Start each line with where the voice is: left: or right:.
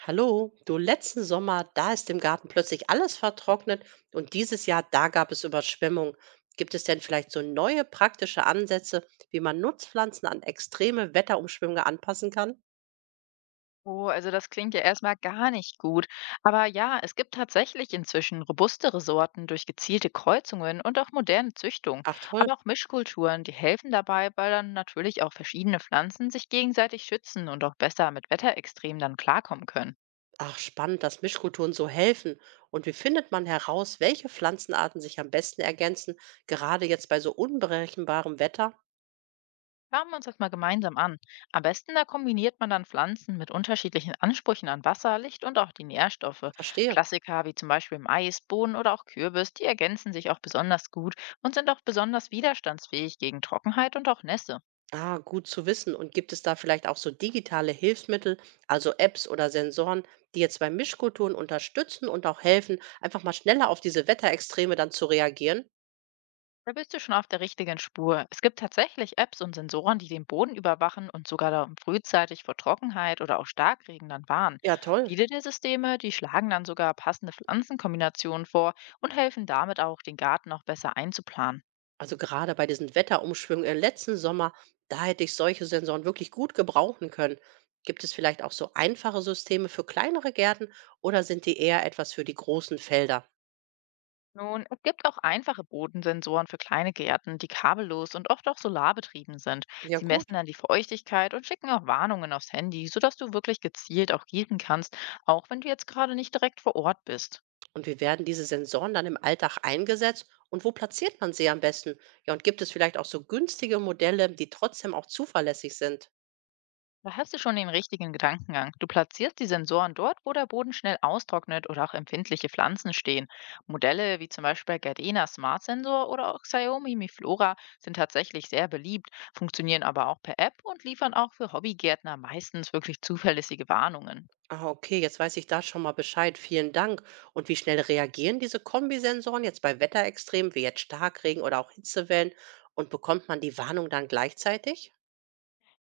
right: Hallo, du, letzten Sommer, da ist im Garten plötzlich alles vertrocknet und dieses Jahr, da gab es Überschwemmung. Gibt es denn vielleicht so neue praktische Ansätze, wie man Nutzpflanzen an extreme Wetterumschwünge anpassen kann?
left: Oh, also das klingt ja erstmal gar nicht gut. Aber ja, es gibt tatsächlich inzwischen robustere Sorten durch gezielte Kreuzungen und auch moderne Züchtung.
right: Ach toll,
left: Aber auch Mischkulturen, die helfen dabei, weil dann natürlich auch verschiedene Pflanzen sich gegenseitig schützen und auch besser mit Wetterextremen dann klarkommen können.
right: ach spannend, dass Mischkulturen so helfen. Und wie findet man heraus, welche Pflanzenarten sich am besten ergänzen, gerade jetzt bei so unberechenbarem Wetter?
left: Schauen wir uns das mal gemeinsam an. Am besten da kombiniert man dann Pflanzen mit unterschiedlichen Ansprüchen an Wasser, Licht und auch die Nährstoffe.
right: Verstehe.
left: Klassiker wie zum Beispiel Mais, Bohnen oder auch Kürbis, die ergänzen sich auch besonders gut und sind auch besonders widerstandsfähig gegen Trockenheit und auch Nässe.
right: Ah, gut zu wissen. Und gibt es da vielleicht auch so digitale Hilfsmittel, also Apps oder Sensoren, die jetzt bei Mischkulturen unterstützen und auch helfen, einfach mal schneller auf diese Wetterextreme dann zu reagieren?
left: Da bist du schon auf der richtigen Spur. Es gibt tatsächlich Apps und Sensoren, die den Boden überwachen und sogar dann frühzeitig vor Trockenheit oder auch Starkregen dann warnen.
right: Ja, toll.
left: Viele der Systeme, die schlagen dann sogar passende Pflanzenkombinationen vor und helfen damit auch, den Garten auch besser einzuplanen.
right: Also gerade bei diesen Wetterumschwüngen im letzten Sommer, da hätte ich solche Sensoren wirklich gut gebrauchen können. Gibt es vielleicht auch so einfache Systeme für kleinere Gärten oder sind die eher etwas für die großen Felder?
left: Nun, es gibt auch einfache Bodensensoren für kleine Gärten, die kabellos und oft auch solarbetrieben sind.
right: Ja,
left: Sie messen
right: gut.
left: dann die Feuchtigkeit und schicken auch Warnungen aufs Handy, sodass du wirklich gezielt auch gießen kannst, auch wenn du jetzt gerade nicht direkt vor Ort bist.
right: Und wie werden diese Sensoren dann im Alltag eingesetzt und wo platziert man sie am besten? Ja, und gibt es vielleicht auch so günstige Modelle, die trotzdem auch zuverlässig sind?
left: Da hast du schon den richtigen Gedankengang. Du platzierst die Sensoren dort, wo der Boden schnell austrocknet oder auch empfindliche Pflanzen stehen. Modelle wie zum Beispiel Gardena Smart Sensor oder auch Xiaomi Mi Flora sind tatsächlich sehr beliebt, funktionieren aber auch per App und liefern auch für Hobbygärtner meistens wirklich zuverlässige Warnungen.
right: Ah, okay, jetzt weiß ich da schon mal Bescheid. Vielen Dank. Und wie schnell reagieren diese Kombisensoren jetzt bei Wetterextremen, wie jetzt Starkregen oder auch Hitzewellen? Und bekommt man die Warnung dann gleichzeitig?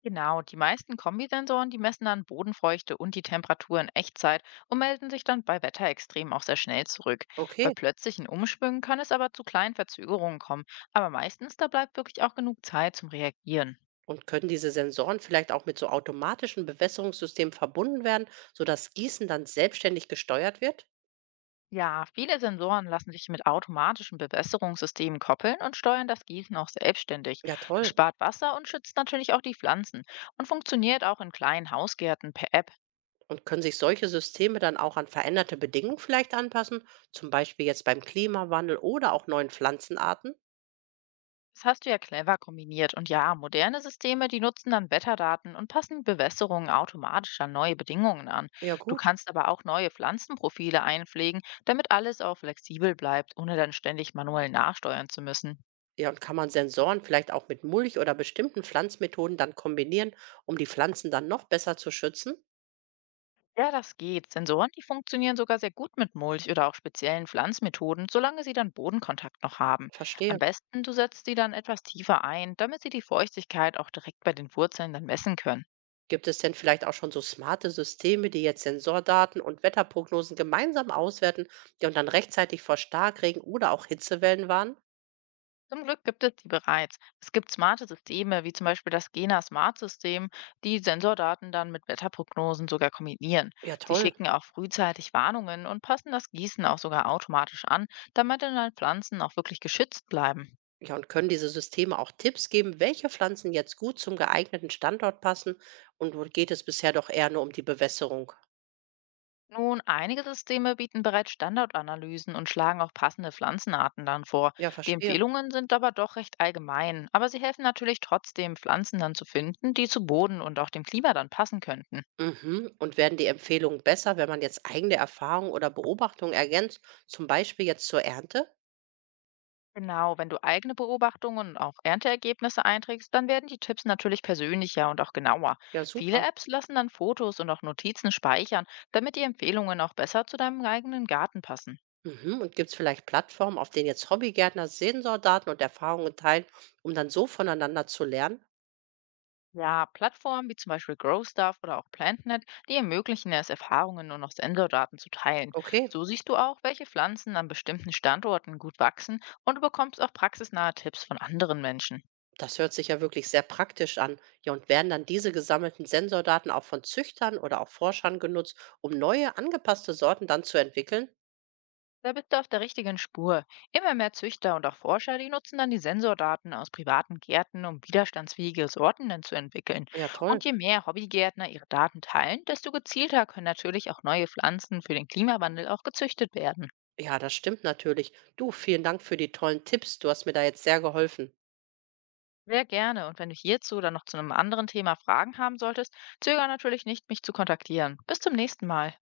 left: Genau, die meisten Kombisensoren, die messen dann Bodenfeuchte und die Temperatur in Echtzeit und melden sich dann bei Wetterextremen auch sehr schnell zurück. Bei
right: Okay.
left: plötzlichen Umschwüngen kann es aber zu kleinen Verzögerungen kommen, aber meistens da bleibt wirklich auch genug Zeit zum Reagieren.
right: Und können diese Sensoren vielleicht auch mit so automatischen Bewässerungssystemen verbunden werden, sodass Gießen dann selbstständig gesteuert wird?
left: Ja, viele Sensoren lassen sich mit automatischen Bewässerungssystemen koppeln und steuern das Gießen auch selbstständig.
right: Ja,
left: Das
right: toll.
left: spart Wasser und schützt natürlich auch die Pflanzen und funktioniert auch in kleinen Hausgärten per App.
right: Und können sich solche Systeme dann auch an veränderte Bedingungen vielleicht anpassen, zum Beispiel jetzt beim Klimawandel oder auch neuen Pflanzenarten?
left: Das hast du ja clever kombiniert. Und ja, moderne Systeme, die nutzen dann Wetterdaten und passen Bewässerungen automatisch an neue Bedingungen an.
right: Ja,
left: Du
right: gut.
left: kannst aber auch neue Pflanzenprofile einpflegen, damit alles auch flexibel bleibt, ohne dann ständig manuell nachsteuern zu müssen.
right: Ja, und kann man Sensoren vielleicht auch mit Mulch oder bestimmten Pflanzmethoden dann kombinieren, um die Pflanzen dann noch besser zu schützen?
left: Ja, das geht. Sensoren, die funktionieren sogar sehr gut mit Mulch oder auch speziellen Pflanzmethoden, solange sie dann Bodenkontakt noch haben.
right: Verstehe.
left: Am besten, du setzt sie dann etwas tiefer ein, damit sie die Feuchtigkeit auch direkt bei den Wurzeln dann messen können.
right: Gibt es denn vielleicht auch schon so smarte Systeme, die jetzt Sensordaten und Wetterprognosen gemeinsam auswerten, ja, und dann rechtzeitig vor Starkregen oder auch Hitzewellen warnen?
left: Zum Glück gibt es die bereits. Es gibt smarte Systeme, wie zum Beispiel das Gena Smart System, die Sensordaten dann mit Wetterprognosen sogar kombinieren.
right: Ja,
left: Sie
right: toll.
left: schicken auch frühzeitig Warnungen und passen das Gießen auch sogar automatisch an, damit dann halt Pflanzen auch wirklich geschützt bleiben.
right: Ja, und können diese Systeme auch Tipps geben, welche Pflanzen jetzt gut zum geeigneten Standort passen, und wo geht es bisher doch eher nur um die Bewässerung?
left: Nun, einige Systeme bieten bereits Standardanalysen und schlagen auch passende Pflanzenarten dann vor.
right: Ja,
left: Die
right: verstehe.
left: Empfehlungen sind aber doch recht allgemein, aber sie helfen natürlich trotzdem, Pflanzen dann zu finden, die zu Boden und auch dem Klima dann passen könnten.
right: Mhm. Und werden die Empfehlungen besser, wenn man jetzt eigene Erfahrungen oder Beobachtungen ergänzt, zum Beispiel jetzt zur Ernte?
left: Genau, wenn du eigene Beobachtungen und auch Ernteergebnisse einträgst, dann werden die Tipps natürlich persönlicher und auch genauer.
right: Ja,
left: Viele
right: super.
left: Apps lassen dann Fotos und auch Notizen speichern, damit die Empfehlungen auch besser zu deinem eigenen Garten passen.
right: Mhm. Und gibt es vielleicht Plattformen, auf denen jetzt Hobbygärtner Sensordaten und Erfahrungen teilen, um dann so voneinander zu lernen?
left: Ja, Plattformen wie zum Beispiel GrowStuff oder auch PlantNet, die ermöglichen es, Erfahrungen und auch Sensordaten zu teilen.
right: Okay.
left: So siehst du auch, welche Pflanzen an bestimmten Standorten gut wachsen und du bekommst auch praxisnahe Tipps von anderen Menschen.
right: Das hört sich ja wirklich sehr praktisch an. Ja, und werden dann diese gesammelten Sensordaten auch von Züchtern oder auch Forschern genutzt, um neue, angepasste Sorten dann zu entwickeln?
left: Da bist du auf der richtigen Spur. Immer mehr Züchter und auch Forscher, die nutzen dann die Sensordaten aus privaten Gärten, um widerstandsfähige Sorten dann zu entwickeln.
right: Ja, toll.
left: Und je mehr Hobbygärtner ihre Daten teilen, desto gezielter können natürlich auch neue Pflanzen für den Klimawandel auch gezüchtet werden.
right: Ja, das stimmt natürlich. Du, vielen Dank für die tollen Tipps. Du hast mir da jetzt sehr geholfen.
left: Sehr gerne. Und wenn du hierzu dann noch zu einem anderen Thema Fragen haben solltest, zögere natürlich nicht, mich zu kontaktieren. Bis zum nächsten Mal.